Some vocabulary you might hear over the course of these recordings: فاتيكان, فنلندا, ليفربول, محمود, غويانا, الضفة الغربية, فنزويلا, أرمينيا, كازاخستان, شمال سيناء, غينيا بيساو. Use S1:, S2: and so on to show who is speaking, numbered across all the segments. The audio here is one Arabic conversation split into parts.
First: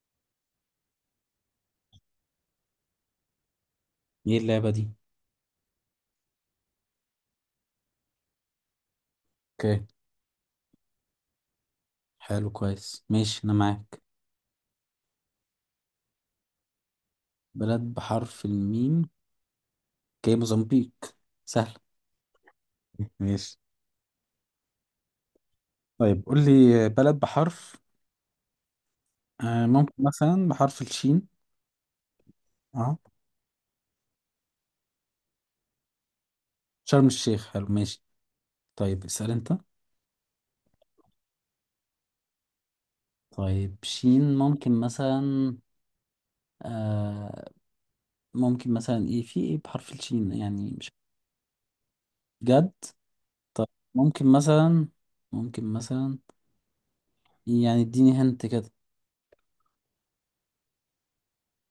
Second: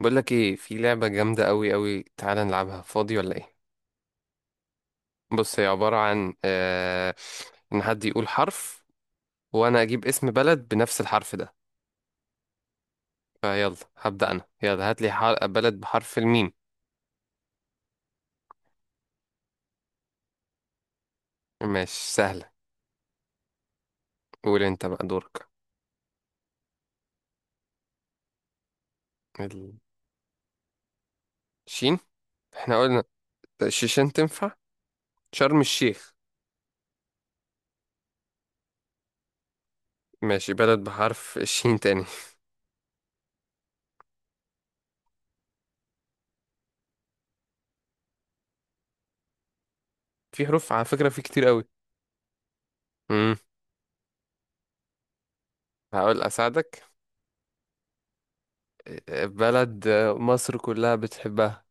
S1: بقول لك ايه، في لعبة جامدة قوي قوي، تعالى نلعبها فاضي ولا ايه؟
S2: ايه اللعبة دي؟
S1: بص، هي عبارة عن ان حد يقول حرف. وانا
S2: اوكي.
S1: اجيب اسم بلد بنفس الحرف ده.
S2: حلو، كويس، ماشي، انا
S1: فيلا.
S2: معاك.
S1: هبدأ انا، يلا هات لي بلد بحرف الميم.
S2: بلد بحرف الميم. اوكي، موزمبيق. سهل.
S1: ماشي، سهلة.
S2: ماشي.
S1: قول انت بقى، دورك.
S2: طيب، قول لي بلد بحرف، ممكن مثلا بحرف الشين.
S1: الشين. احنا
S2: اه.
S1: قلنا. الشيشان تنفع. شرم الشيخ.
S2: شرم الشيخ، حلو، ماشي. طيب، اسأل انت.
S1: ماشي، بلد بحرف الشين تاني.
S2: طيب، شين ممكن مثلا، آه ممكن مثلا، ايه، في ايه بحرف الشين
S1: في حروف
S2: يعني،
S1: على
S2: مش
S1: فكرة، في كتير قوي.
S2: جد؟
S1: امم
S2: ممكن مثلا ممكن مثلا.
S1: هقول اساعدك.
S2: يعني اديني، هنت كده.
S1: بلد مصر كلها بتحبها.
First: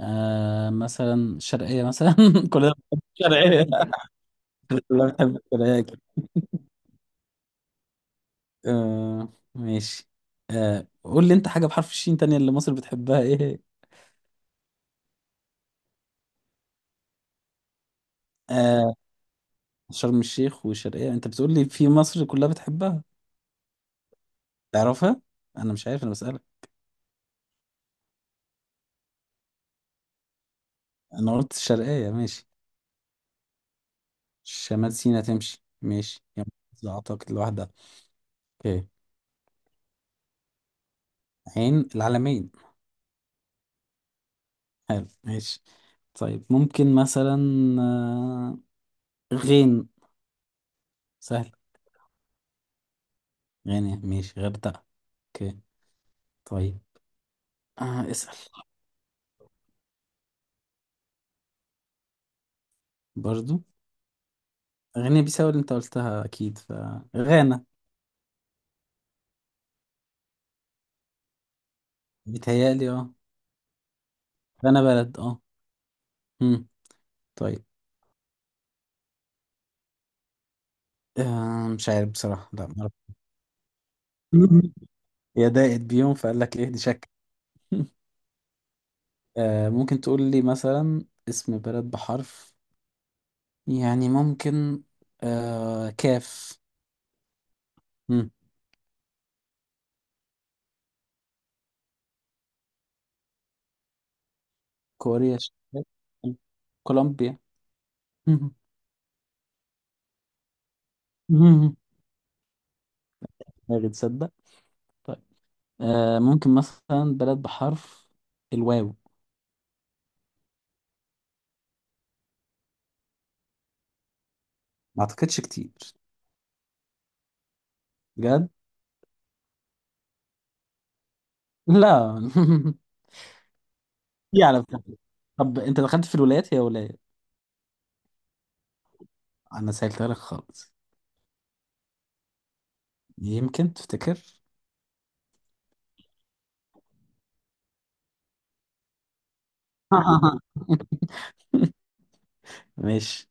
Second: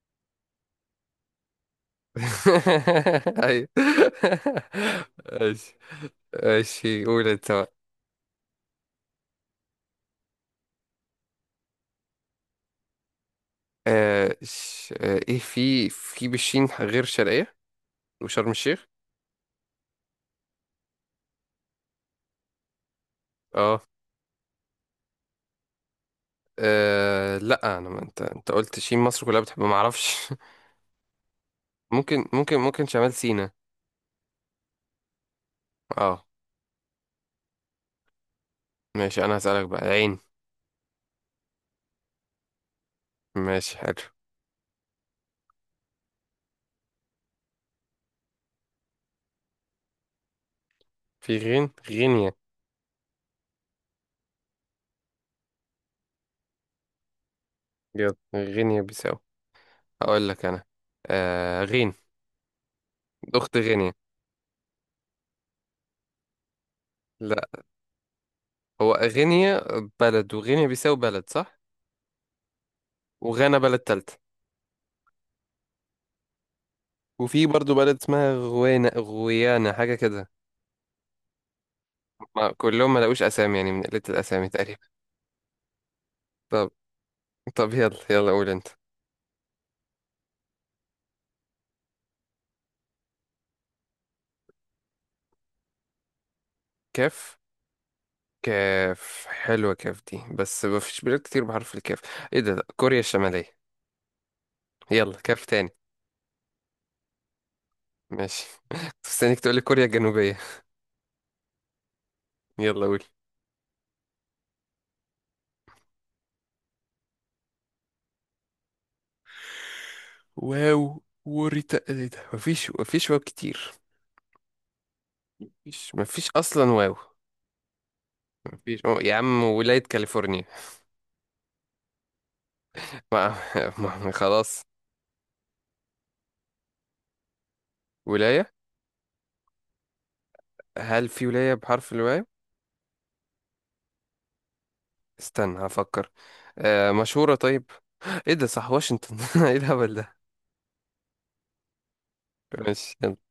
S2: مثلا شرقية مثلا. كلنا بنحب الشرقية.
S1: ايوه.
S2: كلنا بنحب
S1: ماشي.
S2: الشرقية أكيد.
S1: ماشي، قول انت بقى.
S2: ماشي. قول لي أنت حاجة بحرف الشين تانية، اللي مصر بتحبها، إيه؟
S1: آه ش... آه ايه في بشين غير شرقية. وشرم الشيخ.
S2: آه شرم الشيخ والشرقية، أنت بتقول لي في مصر كلها بتحبها؟
S1: اه.
S2: تعرفها؟ أنا مش عارف، أنا بسألك.
S1: لا انا ما انت قلت شين مصر كلها بتحب ما اعرفش.
S2: أنا قلت الشرقية،
S1: ممكن
S2: ماشي.
S1: ممكن ممكن شمال سيناء.
S2: شمال سيناء تمشي،
S1: اه.
S2: ماشي يعني. أعتقد لوحدها. أوكي.
S1: ماشي، انا هسألك بقى، العين.
S2: عين العلمين.
S1: ماشي، حلو.
S2: حلو، ماشي. طيب، ممكن مثلا، آه غين.
S1: في
S2: سهل.
S1: غين، غينيا.
S2: غين، ماشي، غردقة. اوكي. طيب.
S1: يلا،
S2: اسأل.
S1: غينيا بيساو. هقول لك انا. غين. اخت
S2: برضو.
S1: غينيا.
S2: غينيا بيساو اللي انت قلتها، اكيد
S1: لا.
S2: غانا.
S1: هو غينيا. بلد، وغينيا بيساو بلد، صح.
S2: بيتهيألي اه.
S1: وغانا بلد تالتة.
S2: غانا بلد، اه. امم.
S1: وفي
S2: طيب.
S1: برضو بلد اسمها غوانا، غويانا، حاجة كده.
S2: مش عارف بصراحة،
S1: ما
S2: لا ما اعرف.
S1: كلهم ما لقوش أسامي يعني، من قلة الأسامي تقريبا.
S2: يا ضاقت بيهم فقال لك ايه
S1: طب
S2: دي شك.
S1: طب يلا يلا، قول أنت.
S2: ممكن تقول لي مثلا اسم بلد بحرف، يعني ممكن، كاف.
S1: كاف.
S2: مم.
S1: كاف حلوة، كاف دي بس ما فيش بلاد كتير بحرف الكاف. ايه ده، لا، كوريا الشمالية. يلا
S2: كوريا
S1: كاف تاني.
S2: الشمالية. كولومبيا.
S1: ماشي. كنت مستنيك تقولي كوريا الجنوبية. يلا قول.
S2: ما تصدق. طيب، ممكن مثلا بلد بحرف الواو.
S1: واو وريتا، ايه ده، مفيش واو كتير.
S2: ما اعتقدش كتير.
S1: مفيش اصلا واو.
S2: بجد؟
S1: مفيش يا عم، ولاية كاليفورنيا.
S2: لا.
S1: ما.
S2: في
S1: خلاص.
S2: على فكرة. طب انت دخلت في الولايات، هي ولاية.
S1: ولاية.
S2: انا سهلتها لك خالص.
S1: هل في ولاية بحرف الواي؟
S2: يمكن تفتكر.
S1: استنى، هفكر. مشهورة طيب. ايه ده، صح، واشنطن. ايه الهبل ده؟ ماشي يلا.
S2: ماشي.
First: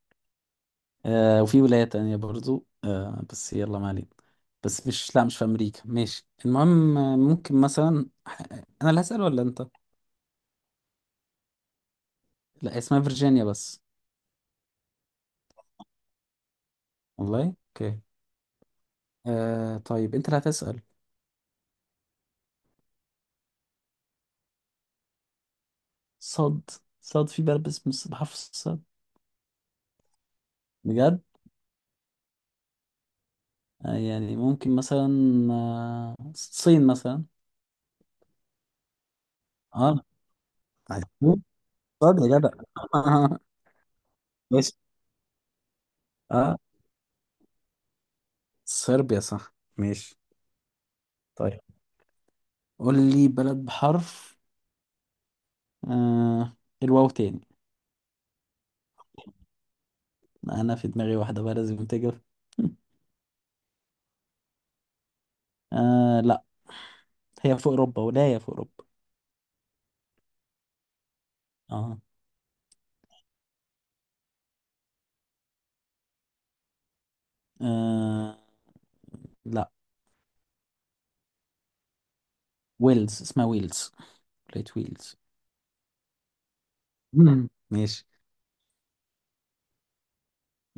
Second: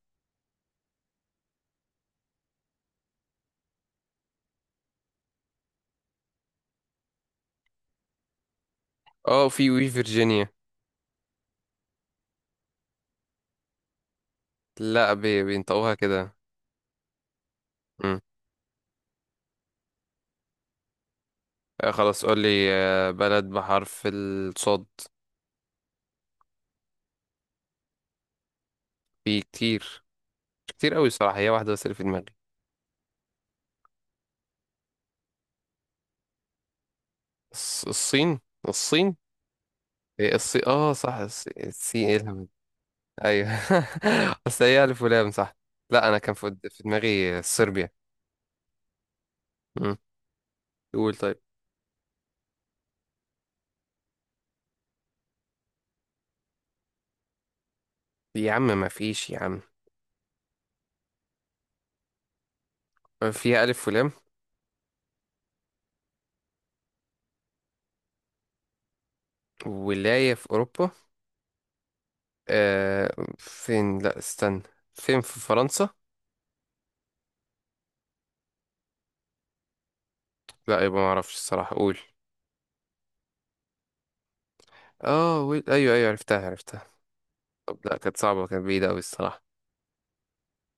S2: وفي ولاية تانية برضو، بس يلا ما علينا. بس مش، لا مش في امريكا، ماشي، المهم، ممكن مثلا انا اللي هسأل ولا
S1: اه،
S2: انت؟
S1: في وي فيرجينيا.
S2: لا، اسمها فيرجينيا بس.
S1: لا، بي بينطقوها كده.
S2: والله؟ اوكي.
S1: مم.
S2: طيب انت اللي هتسأل.
S1: خلاص قول لي بلد بحرف الصاد.
S2: صاد. صاد، في بلد اسمه بحرف الصاد؟
S1: في كتير. كتير قوي
S2: بجد؟
S1: صراحة، هي واحدة بس اللي في دماغي.
S2: يعني ممكن مثلا، الصين مثلا.
S1: الصين. الصين.
S2: اه.
S1: إيه، الصين، اه صح،
S2: عايزين
S1: الصين،
S2: صاد
S1: ايه
S2: يا
S1: الهبل ده؟
S2: جدع.
S1: ايوه. اصل
S2: ماشي.
S1: هي الف ولام، صح. لا، انا كان في
S2: اه.
S1: في دماغي صربيا.
S2: صربيا، صح،
S1: مم.
S2: ماشي.
S1: قول طيب.
S2: طيب، قول لي بلد بحرف، آه الواو تاني.
S1: يا عم ما فيش، يا عم.
S2: انا في دماغي واحدة بقى لازم تجيب.
S1: فيها ألف ولام.
S2: لا، هي في اوروبا، ولاية في اوروبا.
S1: ولاية في أوروبا.
S2: اه،
S1: فين، لا استنى. فين، في فرنسا؟
S2: آه لا،
S1: لا، يبقى ما أعرفش الصراحة، قول.
S2: ويلز، اسمها ويلز، ولاية ويلز.
S1: اه، أيوه أيوه، عرفتها عرفتها.
S2: مم.
S1: طب لا،
S2: ماشي.
S1: كانت صعبة، كانت بعيدة أوي الصراحة.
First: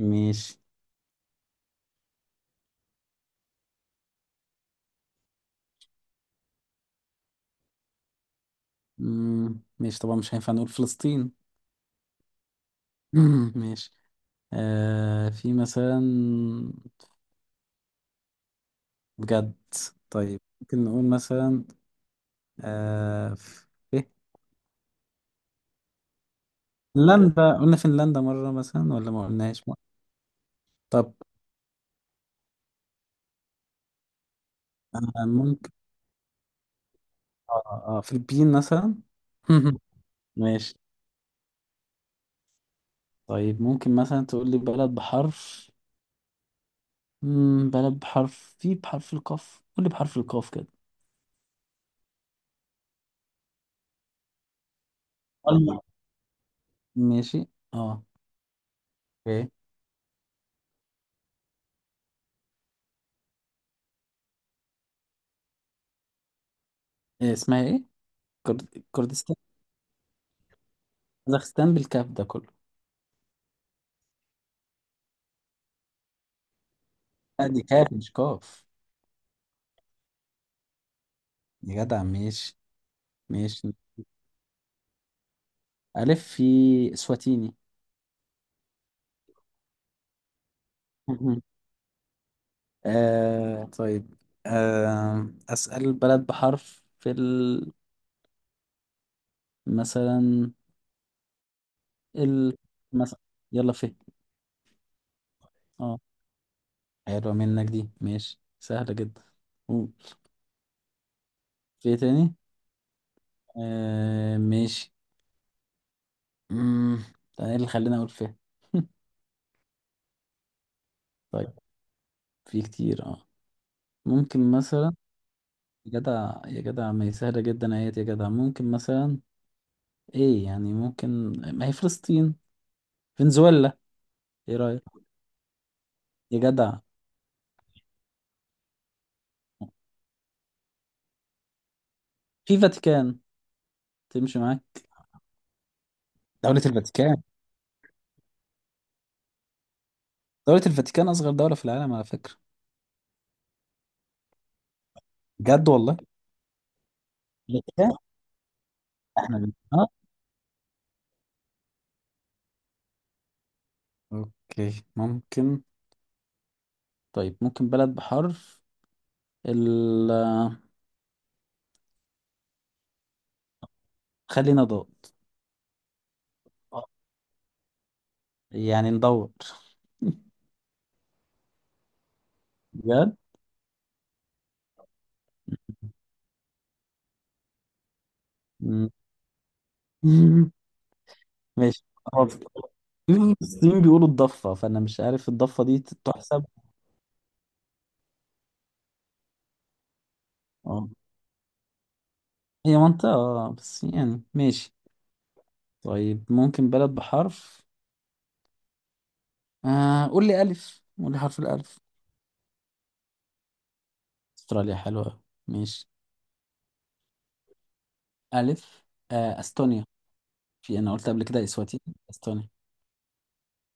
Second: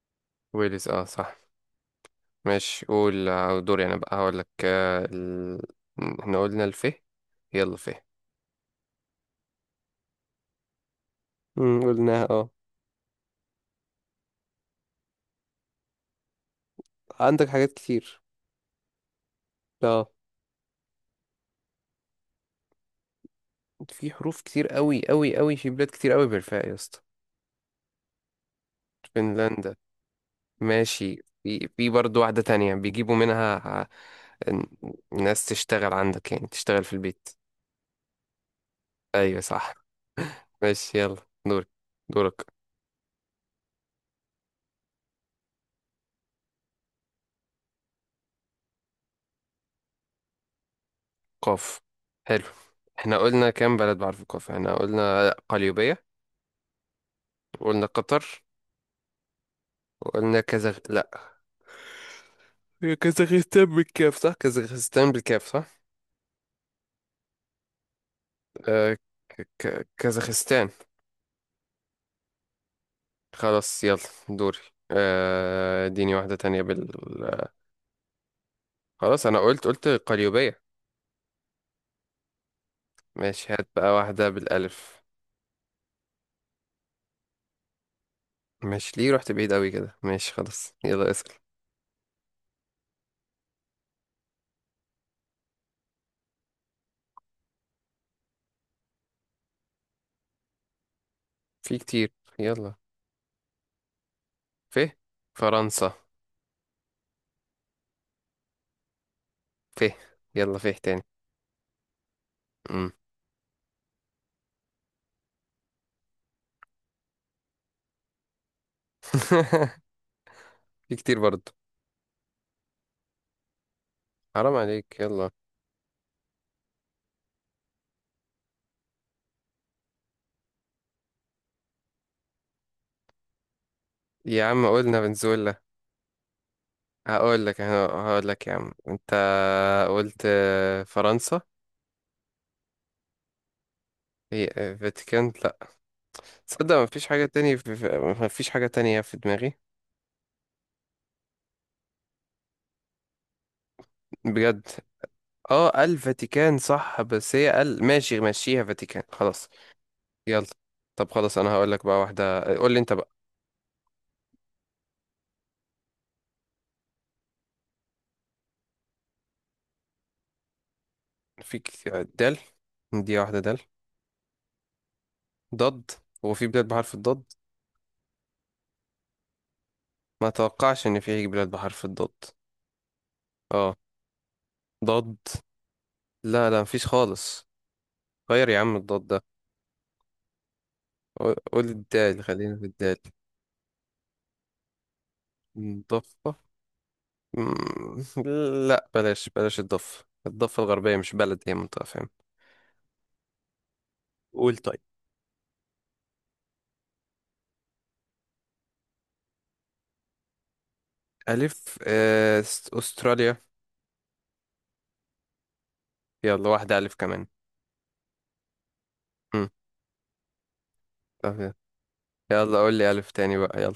S2: ماشي.
S1: ويلز، اه صح. ماشي قول، دوري أنا بقى، هقول لك احنا قلنا الفه. يلا فه.
S2: مم. ماشي، طبعا مش هينفع نقول فلسطين.
S1: قلناها، اه.
S2: مم. ماشي. في مثلا،
S1: عندك حاجات كتير.
S2: بجد،
S1: اه.
S2: طيب ممكن نقول مثلا، في
S1: في حروف كتير أوي أوي أوي، في بلاد كتير أوي بالفاء يا اسطى.
S2: فنلندا. قلنا فنلندا مرة مثلا ولا ما قلناش
S1: فنلندا.
S2: مرة؟ طب،
S1: ماشي، في برضه واحدة تانية بيجيبوا منها.
S2: آه
S1: الناس
S2: ممكن،
S1: تشتغل عندك، يعني تشتغل في البيت.
S2: اه اه، فلبين مثلا.
S1: ايوه صح.
S2: ماشي.
S1: ماشي، يلا دورك. دورك.
S2: طيب، ممكن مثلا تقول لي بلد بحرف، بلد بحرف، في بحرف القاف، قول لي بحرف القاف كده.
S1: قاف. حلو. احنا قلنا كام بلد بعرف القاف، احنا قلنا
S2: ألم-
S1: قليوبية.
S2: ماشي.
S1: وقلنا
S2: اه.
S1: قطر.
S2: اوكي.
S1: وقلنا كازاخ، لا. هي كازاخستان بالكاف صح، كازاخستان بالكاف صح؟
S2: إيه اسمها، ايه؟
S1: آه
S2: كردستان.
S1: كازاخستان.
S2: كازاخستان بالكاف ده كله.
S1: خلاص يلا. دوري. اديني واحدة تانية
S2: لا دي كاف مش قاف.
S1: خلاص، انا قلت قليوبية.
S2: يا جدع ماشي.
S1: ماشي، هات
S2: ماشي.
S1: بقى واحدة بالألف.
S2: ألف، في إسواتيني.
S1: ماشي، ليه رحت بعيد قوي كده، ماشي خلاص، يلا اسأل.
S2: مهم. طيب. أسأل بلد بحرف في مثلا
S1: في كتير.
S2: ال
S1: يلا.
S2: مثلا، يلا في،
S1: فيه. فرنسا.
S2: اه. حلوة منك دي، ماشي، سهلة جدا. قول.
S1: فيه. يلا فيه تاني.
S2: في إيه تاني؟
S1: مم.
S2: ماشي. مم. ده ايه اللي خلاني اقول فيه؟
S1: في كتير برضو.
S2: طيب، في كتير اه. ممكن
S1: حرام
S2: مثلا،
S1: عليك، يلا.
S2: يا جدع يا جدع، ما هي سهلة جدا اهيت يا جدع، ممكن مثلا، ايه يعني ممكن، ما هي فلسطين، فنزويلا.
S1: يا
S2: ايه
S1: عم
S2: رأيك؟
S1: قلنا فنزويلا.
S2: يا جدع.
S1: هقول لك يا عم انت. قلت فرنسا.
S2: في فاتيكان، تمشي
S1: هي
S2: معاك؟
S1: فاتيكان، لا.
S2: دولة
S1: تصدق ما فيش
S2: الفاتيكان.
S1: حاجة تانية ما فيش حاجة تانية في دماغي.
S2: دولة الفاتيكان أصغر دولة في العالم على فكرة.
S1: بجد.
S2: بجد،
S1: اه،
S2: والله.
S1: الفاتيكان صح، بس هي ال
S2: الفاتيكان.
S1: ماشي، مشيها فاتيكان، خلاص.
S2: اه.
S1: يلا. طب خلاص، انا هقول لك بقى واحدة، قول لي انت.
S2: اوكي، ممكن. طيب، ممكن بلد بحرف، ال
S1: في دال. دي واحدة دال.
S2: خلينا ضاد.
S1: ضد. هو في بلاد بحرف الضاد؟
S2: يعني ندور.
S1: ما اتوقعش ان في بلاد بحرف الضاد.
S2: بجد.
S1: اه. ضد. لا لا، مفيش خالص. غير يا عم
S2: مم.
S1: الضاد ده. قول
S2: ماشي،
S1: الدال،
S2: خلاص، في
S1: خلينا في الدال.
S2: المصريين بيقولوا الضفة، فأنا مش عارف الضفة دي
S1: ضفة.
S2: تحسب.
S1: مم. لا، بلاش بلاش الضفة
S2: اه،
S1: الغربية مش بلد، هي منطقة، فاهم؟
S2: هي منطقة، بس يعني
S1: قول
S2: ماشي.
S1: طيب.
S2: طيب، ممكن بلد بحرف، قول لي ألف، قول لي حرف
S1: ألف
S2: الألف.
S1: أستراليا.
S2: استراليا حلوة أوي. ماشي.
S1: يلا واحدة ألف كمان.
S2: ألف،
S1: مم.
S2: أستونيا. في، أنا قلت قبل كده
S1: طب
S2: إسواتيني. أستونيا.
S1: يلا، قول لي ألف تاني بقى، يلا.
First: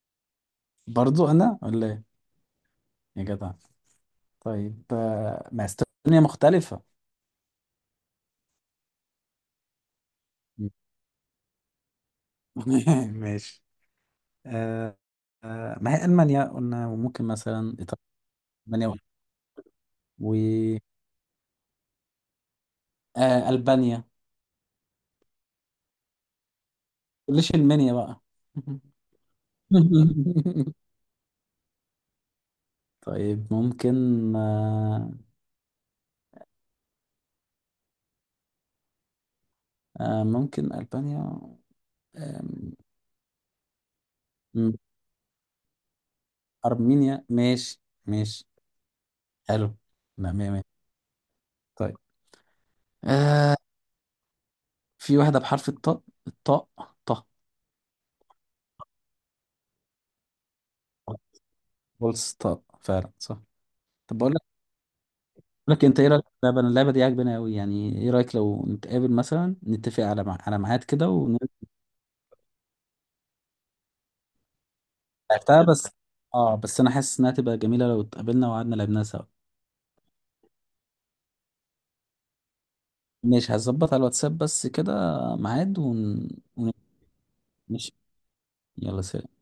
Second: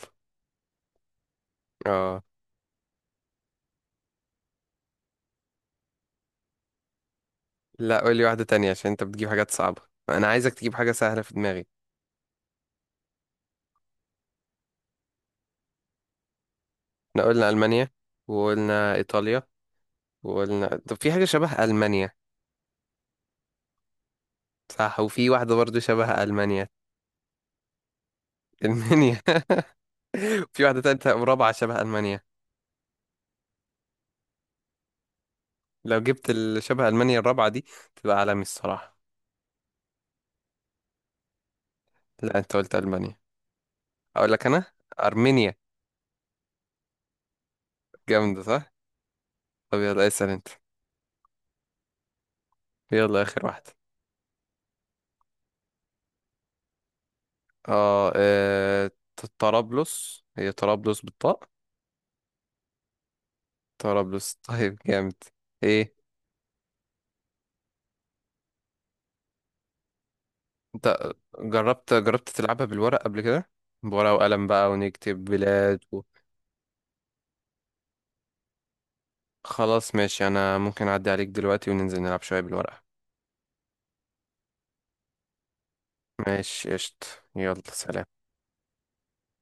S2: برضو أنا ولا إيه؟
S1: اه.
S2: يا جدع. طيب، ما استونيا مختلفة.
S1: لا، قول لي واحدة تانية عشان انت بتجيب حاجات صعبة. انا عايزك تجيب حاجة سهلة في دماغي.
S2: ماشي. آه. ما هي ألمانيا قلنا،
S1: احنا
S2: وممكن
S1: قلنا
S2: مثلا
S1: المانيا.
S2: إيطاليا. ألمانيا
S1: وقلنا ايطاليا. وقلنا،
S2: و-
S1: طب في حاجة شبه المانيا.
S2: ألبانيا، ما
S1: صح، وفي واحدة برضو شبه المانيا.
S2: تقوليش المنيا بقى.
S1: المانيا. وفي واحدة تالتة ورابعة شبه المانيا.
S2: طيب ممكن. آه.
S1: لو جبت شبه المانيا الرابعة دي، تبقى عالمي الصراحة.
S2: ممكن ألبانيا.
S1: لا،
S2: آه.
S1: انت قلت المانيا. اقول لك انا. ارمينيا.
S2: أرمينيا، ماشي.
S1: جامدة،
S2: ماشي.
S1: صح؟
S2: حلو.
S1: طب يلا، اسأل
S2: لا،
S1: انت.
S2: مية مية. طيب،
S1: يلا، اخر
S2: آه
S1: واحدة.
S2: في واحدة بحرف الطاء. الطاء؟ طه
S1: اه، طرابلس، هي طرابلس بالطاء.
S2: بولس، طاء فعلا، صح. طب بقول
S1: طرابلس.
S2: لك
S1: طيب، جامد.
S2: بقول لك انت
S1: ايه؟
S2: ايه رايك في اللعبه؟ أنا اللعبه دي عاجباني قوي، يعني ايه رايك لو نتقابل مثلا، نتفق على على ميعاد كده
S1: انت
S2: ونلعبها.
S1: جربت تلعبها بالورق قبل كده؟ بورقة وقلم بقى، ونكتب بلاد
S2: بس، اه بس انا حاسس انها تبقى جميله لو اتقابلنا وقعدنا لعبناها سوا.
S1: خلاص ماشي، انا ممكن اعدي عليك دلوقتي وننزل نلعب شوية بالورقة.
S2: ماشي، هظبط على الواتساب بس كده، ميعاد
S1: ماشي قشط. يلا
S2: ماشي.
S1: سلام.
S2: يلا سلام.